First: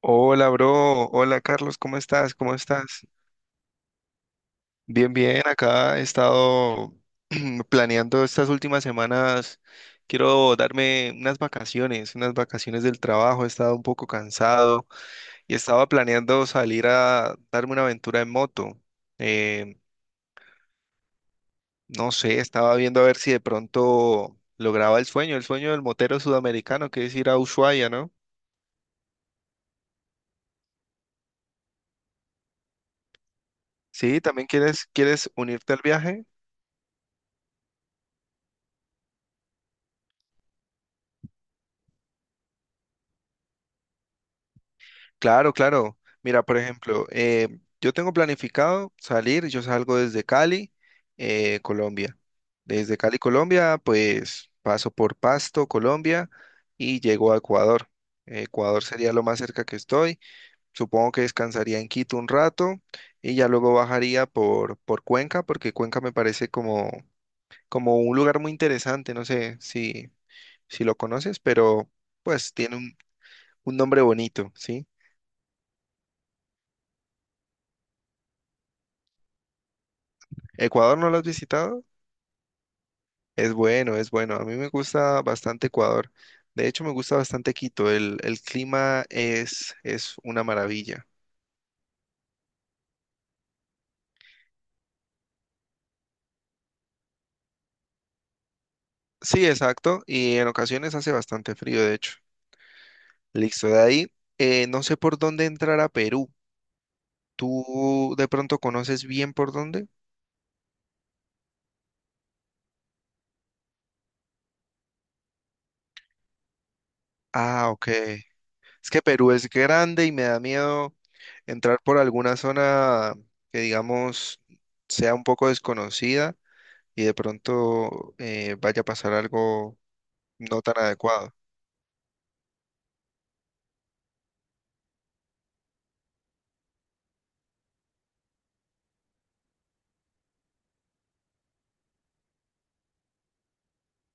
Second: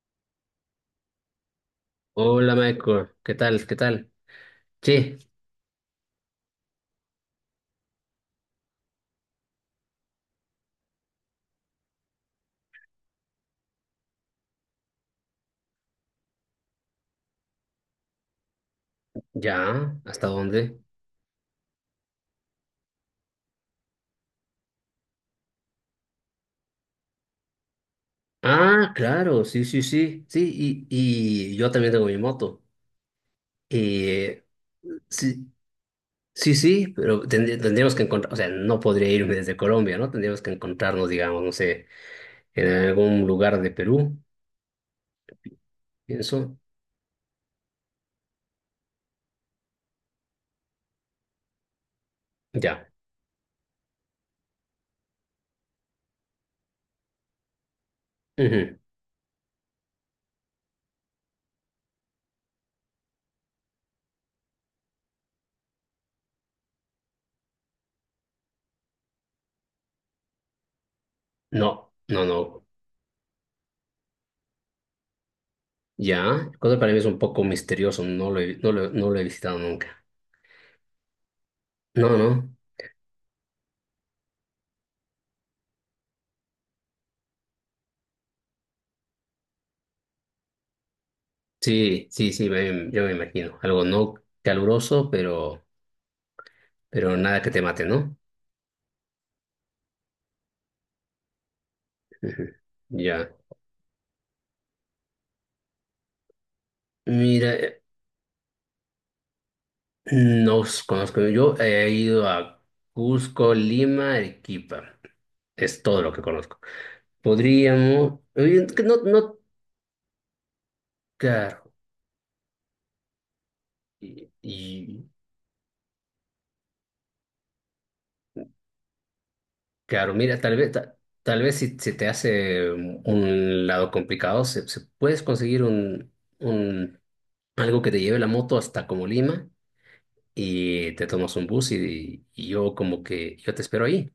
Hola, bro. Hola, Carlos. ¿Cómo estás? Hola ¿Cómo estás? Michael, ¿qué tal? ¿Qué tal? Bien, Che, bien. Acá he estado planeando estas últimas semanas. Quiero darme unas vacaciones del trabajo. He estado un poco cansado y estaba planeando salir a darme una aventura en moto. Eh, ¿ya? ¿Hasta dónde? no sé, estaba viendo a ver si de pronto lograba el sueño del motero sudamericano, que es ir a Ushuaia, ¿no? Ah, claro, sí, sí, sí, sí, y yo también tengo mi moto. Sí, Eh, ¿también quieres sí, unirte al viaje? sí, sí, pero tendríamos que encontrar, o sea, no podría irme desde Colombia, ¿no? Tendríamos que encontrarnos, digamos, no sé, en algún lugar de Perú, Claro, claro. Mira, por pienso. ejemplo, yo tengo planificado salir, yo salgo desde Cali, Colombia. Ya. Desde Cali, Colombia, pues paso por Pasto, Colombia, y llego a Ecuador. Ujú. Ecuador sería lo más cerca que estoy. Supongo que descansaría en Quito un rato y ya luego bajaría por Cuenca, porque Cuenca me parece como, como un lugar muy interesante. No sé si, si lo conoces, pero No, no, pues no. tiene un nombre bonito, ¿sí? Ya. Cosa para mí es un poco misterioso, no lo he visitado nunca. ¿Ecuador no lo has visitado? No, no. Es bueno, es bueno. A mí me gusta bastante Ecuador. De hecho, me gusta bastante Quito. El clima es una maravilla. Sí, sí, sí, yo me imagino. Algo no caluroso, pero nada que te mate, ¿no? Sí, exacto. Y en ocasiones hace bastante frío, de hecho. Ujú. Ya. Listo, de ahí, no sé por dónde entrar a Perú. Mira, ¿Tú de pronto conoces bien por dónde? no os conozco. Yo he ido a Cusco, Lima, Arequipa. Es todo lo que conozco. Ah, ok. Podríamos. Es Que No, que Perú no, es grande y me da miedo claro. entrar por alguna zona que, Y, digamos, y, sea un poco desconocida y de pronto vaya a pasar algo claro, mira, tal no vez, tan ta- adecuado. tal vez si se te hace un lado complicado, puedes conseguir un algo que te lleve la moto hasta como Lima y te tomas un bus y yo como que yo te espero ahí.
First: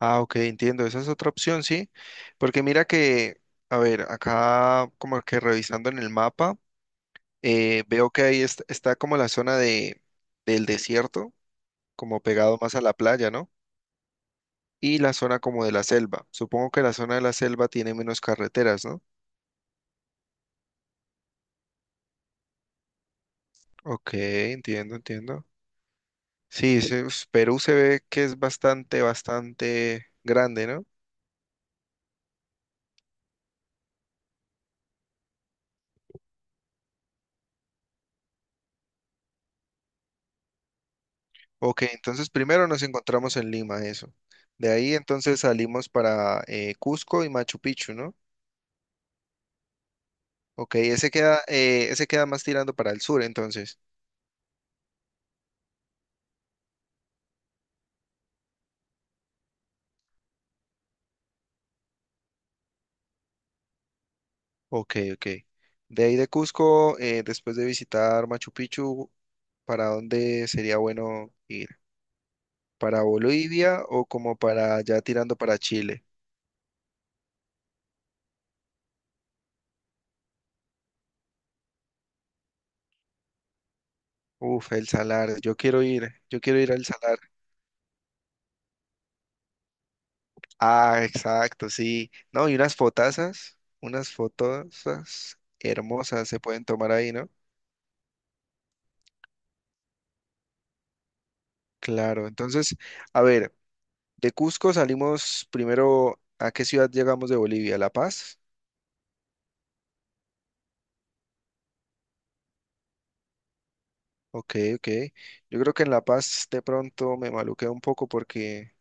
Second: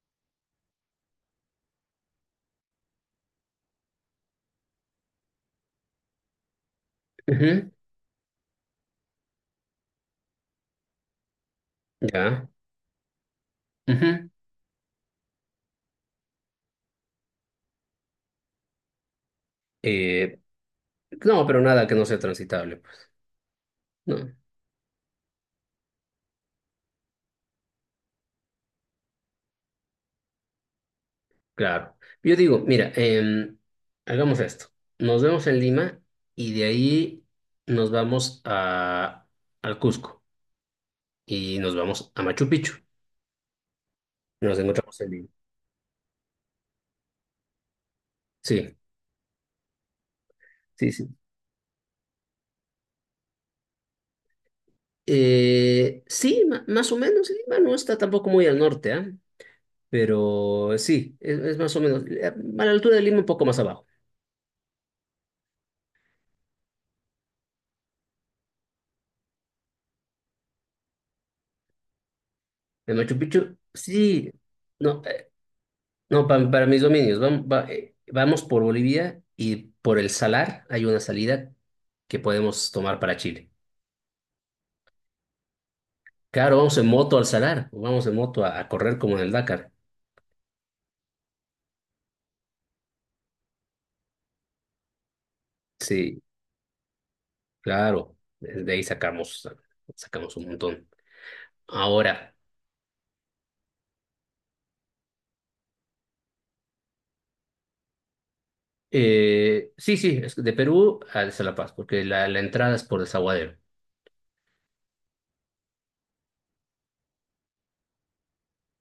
Ah, ok, entiendo. Esa es otra opción, sí. Porque mira que, a ver, acá como que revisando en el mapa, Ujú. Veo que ahí está como la zona de, del desierto, como Ya. pegado más a la playa, ¿no? Ujú. Y la zona como de la selva. Supongo que la zona de la selva tiene menos carreteras, ¿no? Eh, no, pero nada que no sea transitable, pues. Ok, No, entiendo, entiendo. Sí, Perú se ve que es bastante, bastante grande, ¿no? claro. Yo digo, mira, hagamos esto. Nos vemos en Lima y de ahí nos vamos al Cusco y nos Ok, vamos a entonces Machu primero Picchu. nos encontramos en Lima, eso. Nos De ahí encontramos en Lima. entonces salimos para Cusco y Machu Picchu, ¿no? Sí, Ok, sí, sí. Ese queda más tirando para el sur, entonces. Sí, más o menos, sí, Lima no está tampoco muy al norte, ¿ah? Pero sí, es más o menos a la altura de Lima, un poco más abajo. Ok, ok. De ahí de Cusco, después de visitar Machu Picchu, ¿para dónde sería bueno ir? En ¿Para Machu Picchu, Bolivia o sí, como para ya no, tirando para Chile? Para mis dominios. Vamos, vamos por Bolivia y por el Salar hay una salida que podemos tomar para Chile. Uf, el Salar, yo Claro, quiero ir vamos al en moto Salar. al Salar, vamos en moto a correr como en el Dakar. Ah, exacto, sí. No, y unas fotazas, unas fotosas Sí, hermosas se pueden tomar ahí, ¿no? claro, de ahí sacamos un montón. Claro, Ahora, entonces, a ver, de Cusco salimos primero, ¿a qué ciudad llegamos de Bolivia? ¿La Paz? Sí, sí, es de Perú a La Paz, porque la entrada es por Desaguadero. Ok, ok. Yo creo que en La Paz de pronto me maluqué un poco porque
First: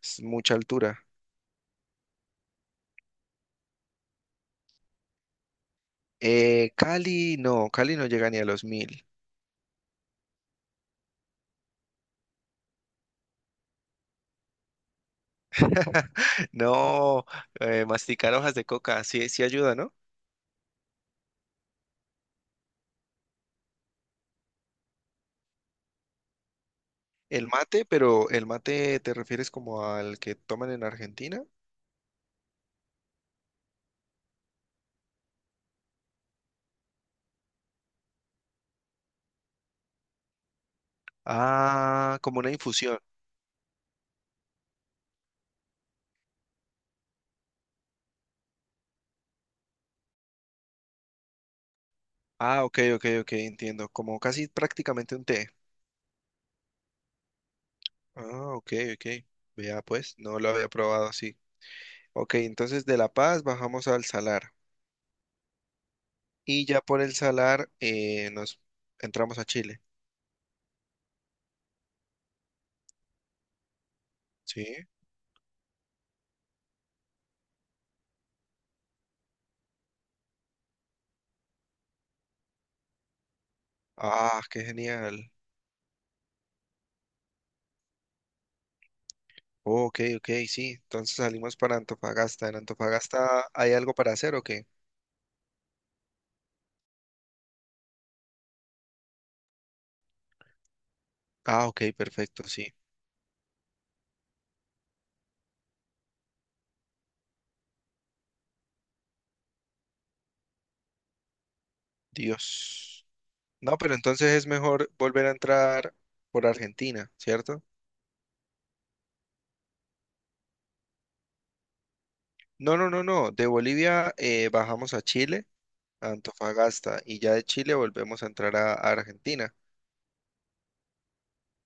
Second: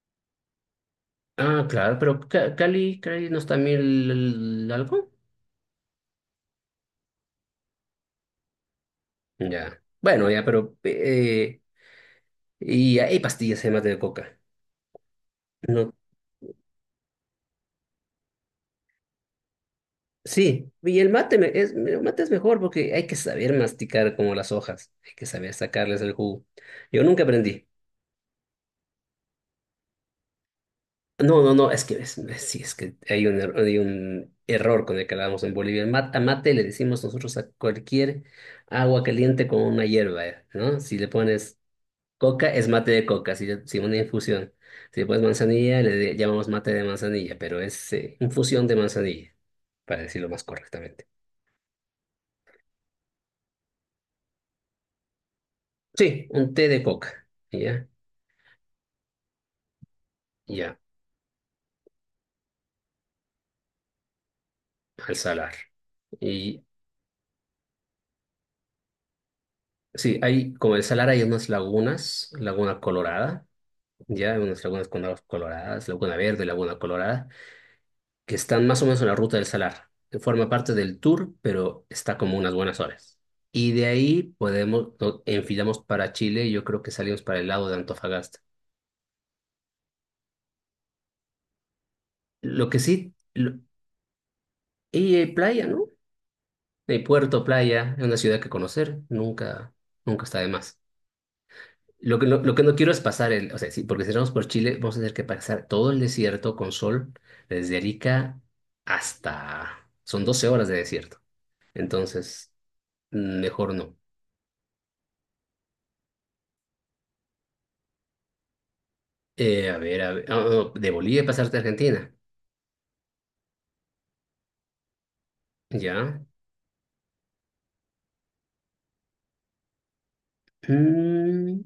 es mucha altura. Ah, claro, pero Cali no está mil algo. Cali no llega ni a los 1000. Ya. Bueno, ya, pero y hay pastillas de mate de coca. No. No, masticar hojas de coca, sí, sí ayuda, ¿no? Sí, y el mate es el mate es mejor porque hay que saber masticar como las hojas, hay que saber sacarles el jugo. Yo nunca El aprendí. mate, pero ¿el mate te refieres como al que toman en Argentina? No, no, no, es que sí, es que hay un error con el que hablamos en Bolivia. El mate, a mate le decimos nosotros a cualquier agua caliente con una hierba, ¿no? Si le pones Ah, como una Coca es mate infusión. de coca, si una infusión. Si pues manzanilla, le llamamos mate de manzanilla, pero es infusión de manzanilla, para decirlo más correctamente. Ah, ok, ok, ok, entiendo. Como casi prácticamente un té. Sí, un té de coca, ¿ya? Ah, ok, ok. Vea, pues, no lo había Ya, probado así. Ok, entonces de La Paz bajamos al Salar. al Salar. Y Y ya por el Salar nos entramos a Chile. sí, hay, como el Salar hay unas lagunas, Laguna Colorada, ya, hay unas Sí. lagunas con aguas coloradas, Laguna Verde, Laguna Colorada, que están más o menos en la ruta del Salar, que forma parte del tour, pero está como unas buenas horas. Y de ahí Ah, qué podemos, no- genial. enfilamos para Chile, y yo creo que salimos para el lado de Antofagasta. Oh, ok, ok, sí. Entonces salimos para Antofagasta. ¿En Lo que sí, Antofagasta hay algo para hacer o qué? y hay playa, ¿no? Hay puerto, playa, es una ciudad que conocer, nunca, nunca está de más. Ah, ok, Lo que, no- perfecto, lo, que sí. no quiero es pasar el, o sea, sí, porque si vamos por Chile, vamos a tener que pasar todo el desierto con sol, desde Arica hasta, son 12 horas de desierto. Entonces, Dios. Mejor No, pero no. entonces es mejor volver a entrar por Argentina, ¿cierto? A ver, a ver, ah, no, de Bolivia pasarte a Argentina. No, no, no, no. De Bolivia bajamos a Chile, a Ya. Antofagasta, y ya de Chile volvemos a entrar a Argentina. Mm,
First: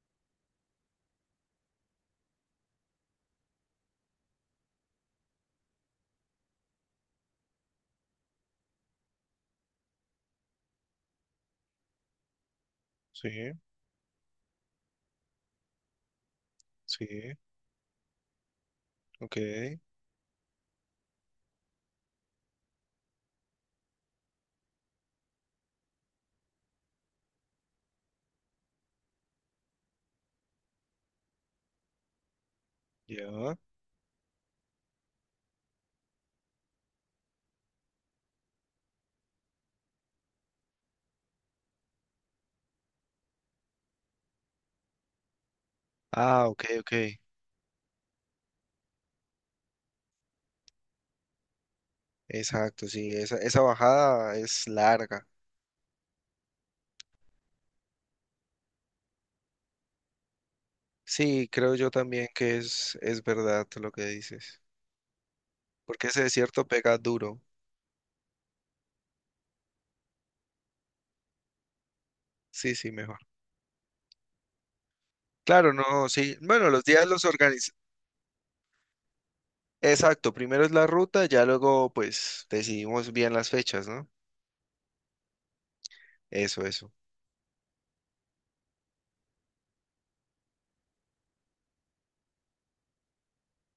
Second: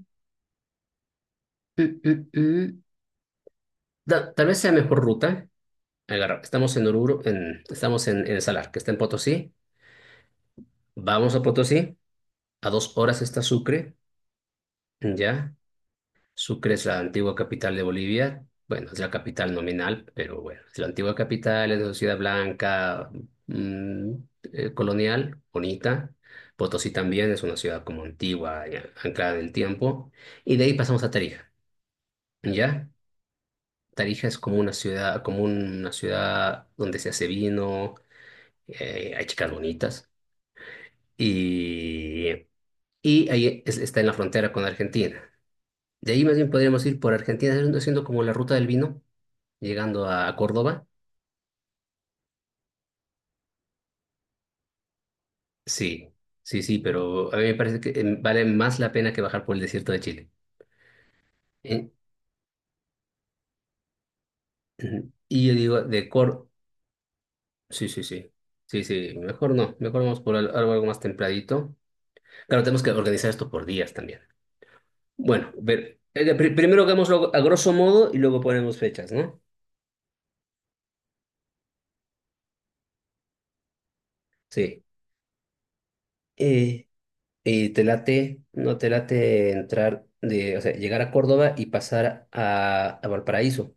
mm, mm, mm. Tal vez sea mejor ruta. Estamos en Oruro, estamos en Salar, que está en Potosí. Vamos a Potosí. A 2 horas Sí, está Sucre. Ya. Sucre es la sí, antigua capital de Bolivia. Bueno, es la ok, capital nominal, pero bueno, es la antigua capital, es una ciudad blanca, mm, colonial, bonita. Potosí también es una ciudad como antigua, ya, anclada en el tiempo. Y de ahí pasamos a Tarija, ¿ya? ya. Tarija es como una ciudad donde se hace vino, hay chicas bonitas. Y, y ahí está en la frontera con Argentina. De ahí más Ah, bien ok, podríamos ok. ir por Argentina, haciendo como la ruta del vino. Llegando a Córdoba, Exacto, sí, esa bajada es larga. sí, sí, sí, pero a mí me parece que vale más la pena que bajar por el desierto de Chile. Sí, creo Eh, yo también que es verdad lo que dices, ujú. Y yo digo, de porque ese Córdoba, desierto pega duro. sí, sí, sí, sí, sí, mejor no, mejor vamos por algo, más templadito. Claro, Sí, tenemos sí, que mejor. organizar esto por días también. Bueno, Claro, no, sí. Bueno, primero los días los hagámoslo a grosso organizamos. modo y luego ponemos fechas, ¿no? Exacto, primero es la ruta, ya luego pues decidimos bien las fechas, ¿no? Sí. Eso, Eh, eso. y te late, no te late entrar o sea, llegar a Córdoba y pasar a Valparaíso,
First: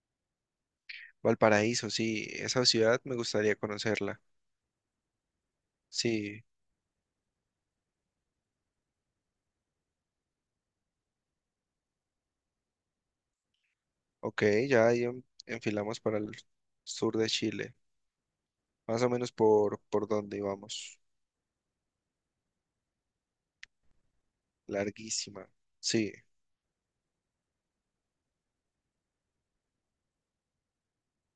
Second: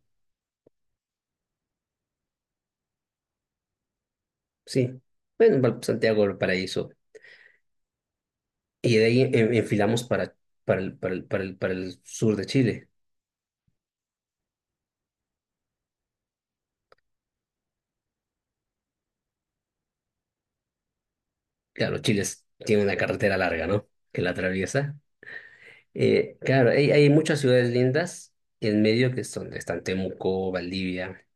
Valparaíso, sí, esa ciudad me gustaría conocerla. sí. Bueno, Santiago Sí, Valparaíso. Y de ahí enfilamos para el sur de Chile. ok, ya ahí enfilamos para el sur de Chile, más o menos por donde íbamos. Claro, Chile tiene una carretera larga, ¿no? Que la atraviesa. Larguísima, sí, Claro, hay muchas ciudades lindas en medio que están Temuco, Valdivia,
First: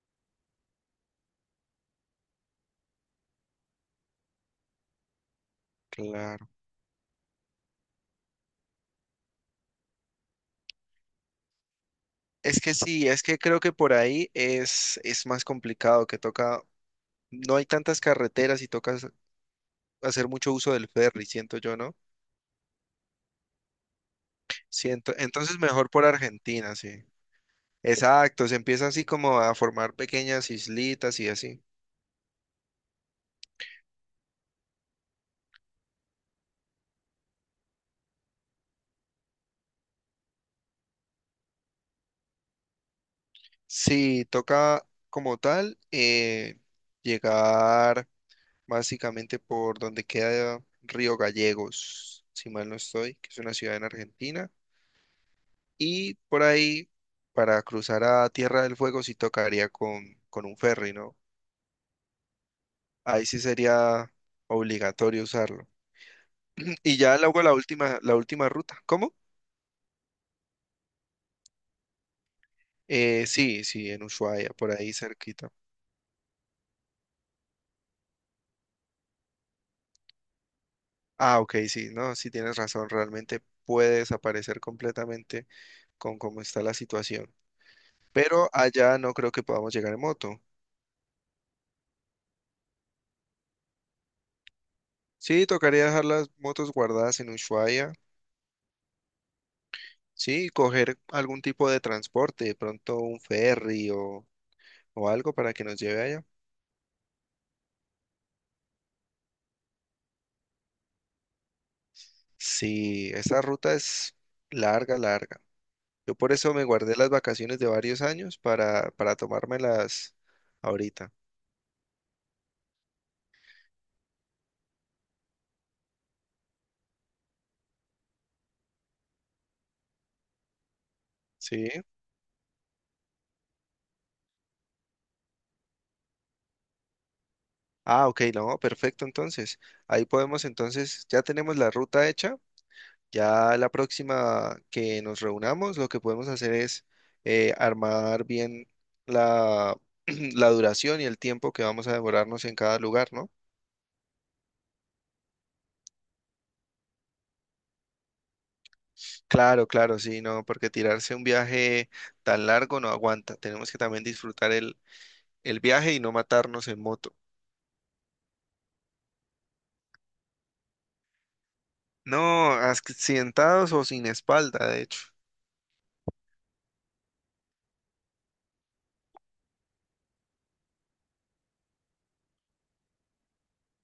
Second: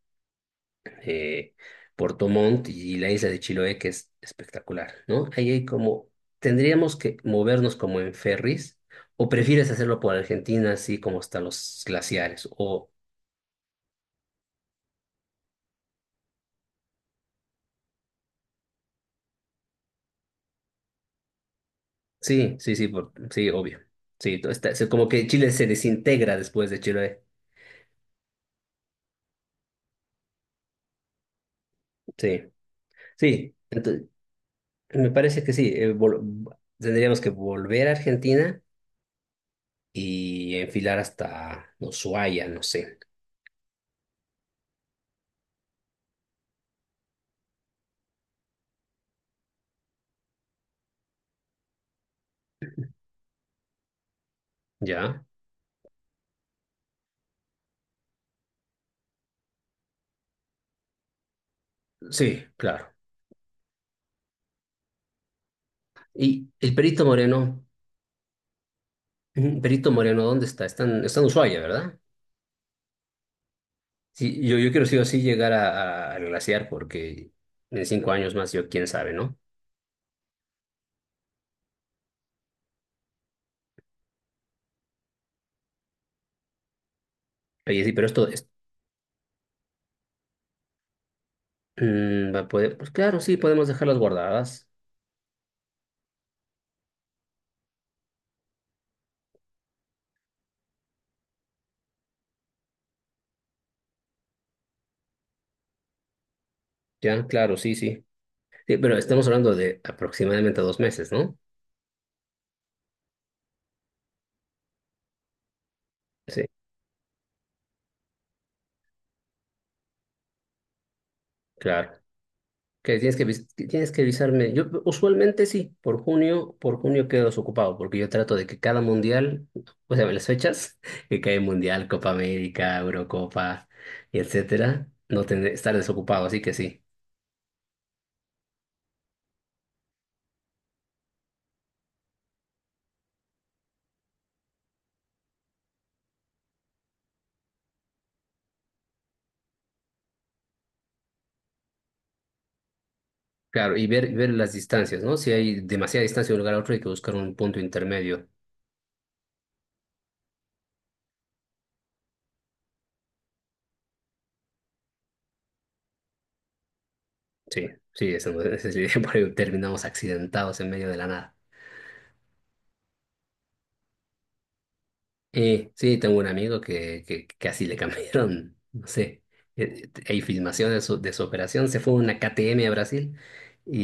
eh, Puerto Montt y la isla de Chiloé, que es espectacular, ¿no? Ahí hay como, claro. tendríamos que movernos como en ferries, o prefieres hacerlo por Argentina, así como hasta los glaciares, Es que o. sí, es que creo que por ahí es más complicado, que toca, no hay tantas carreteras y toca hacer mucho uso del ferry, siento yo, ¿no? Sí, sí, sí, sí, obvio. Sí, todo está, como Siento, que Chile entonces se mejor por desintegra después Argentina, de sí. Chile. Exacto, se empieza así como a formar pequeñas islitas y así. Sí, sí. Entonces, me parece que sí. Tendríamos que volver a Argentina y enfilar hasta Ushuaia, no sé. Sí, toca como tal llegar básicamente por donde queda Río Gallegos, si mal no estoy, que es una ciudad en Argentina. ¿Ya? Y por ahí, para cruzar a Tierra del Fuego, sí tocaría con un ferry, ¿no? Sí, claro. Ahí sí sería obligatorio usarlo. Y el Y Perito ya luego Moreno, la última ruta. ¿Cómo? ujú, Perito Moreno, ¿dónde está? Está en Ushuaia, ¿verdad? Sí, sí, en Sí, Ushuaia, yo por quiero ahí sí o sí cerquita. llegar a, al glaciar porque en 5 años más yo, quién sabe, ¿no? Ah, ok, sí, no, sí tienes razón, realmente puede desaparecer completamente con cómo está la situación. Oye, sí, pero esto. Pero allá no creo que podamos llegar en moto. Pues claro, sí, podemos dejarlas guardadas. Sí, tocaría dejar las motos guardadas en Ushuaia, sí, y coger algún tipo de transporte, de pronto un ferry o algo para que nos lleve allá. Ya, claro, sí, sí. Sí, pero estamos hablando de aproximadamente 2 meses, ¿no? Sí, esa ruta es larga, larga. Yo por Sí, eso me guardé las vacaciones de varios años para tomármelas ahorita. claro. Que tienes que avisarme. Yo usualmente sí, por junio quedo desocupado, porque yo trato de que cada mundial, o sea, las fechas, que cae Sí. Mundial, Copa América, Eurocopa, y etcétera, no tener, estar desocupado, así que sí. Ah, ok, no, perfecto, entonces. Ahí podemos, entonces, ya tenemos la ruta hecha. Ya la próxima que nos reunamos, lo que podemos hacer es armar bien la, la duración y el tiempo que vamos a demorarnos en cada lugar, ¿no? Claro, y ver las distancias, ¿no? Si hay demasiada distancia de un lugar a otro, hay que buscar un punto intermedio. Claro, claro, sí, no, porque tirarse un viaje tan largo no aguanta. Tenemos que también disfrutar el viaje y no matarnos en moto. Sí, sí, eso, ese sí, por ahí terminamos accidentados en medio de la nada. No, accidentados o sin espalda, de hecho. Sí, tengo un amigo que, así le cambiaron, no sé, hay filmaciones de su operación, se fue a una KTM a Brasil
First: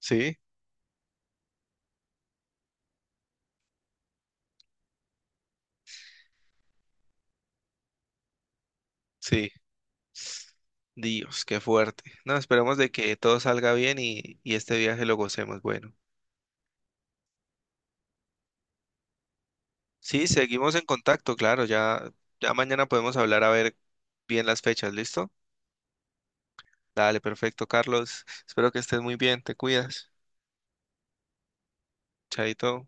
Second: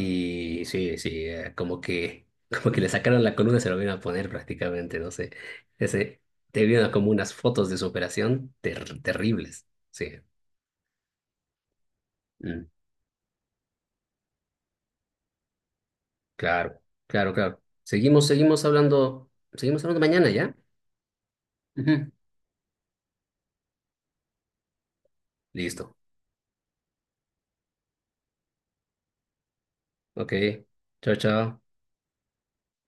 Sí, sí, sí, como que, como que le sacaron la columna y se lo vieron a poner prácticamente, no sé. Ese, te vieron como unas fotos de su operación ter- sí. terribles. Sí, Dios, qué fuerte. No, mm, esperemos de que todo salga bien y este viaje lo gocemos. Bueno, claro, claro, claro. Seguimos hablando sí, mañana, ¿ya? seguimos en contacto, claro, Ujú. ya, ya mañana podemos hablar a ver bien las fechas, ¿listo? Listo. Dale, perfecto, Carlos. Espero que estés muy bien, te cuidas. Ok, chao, chao. Chaito.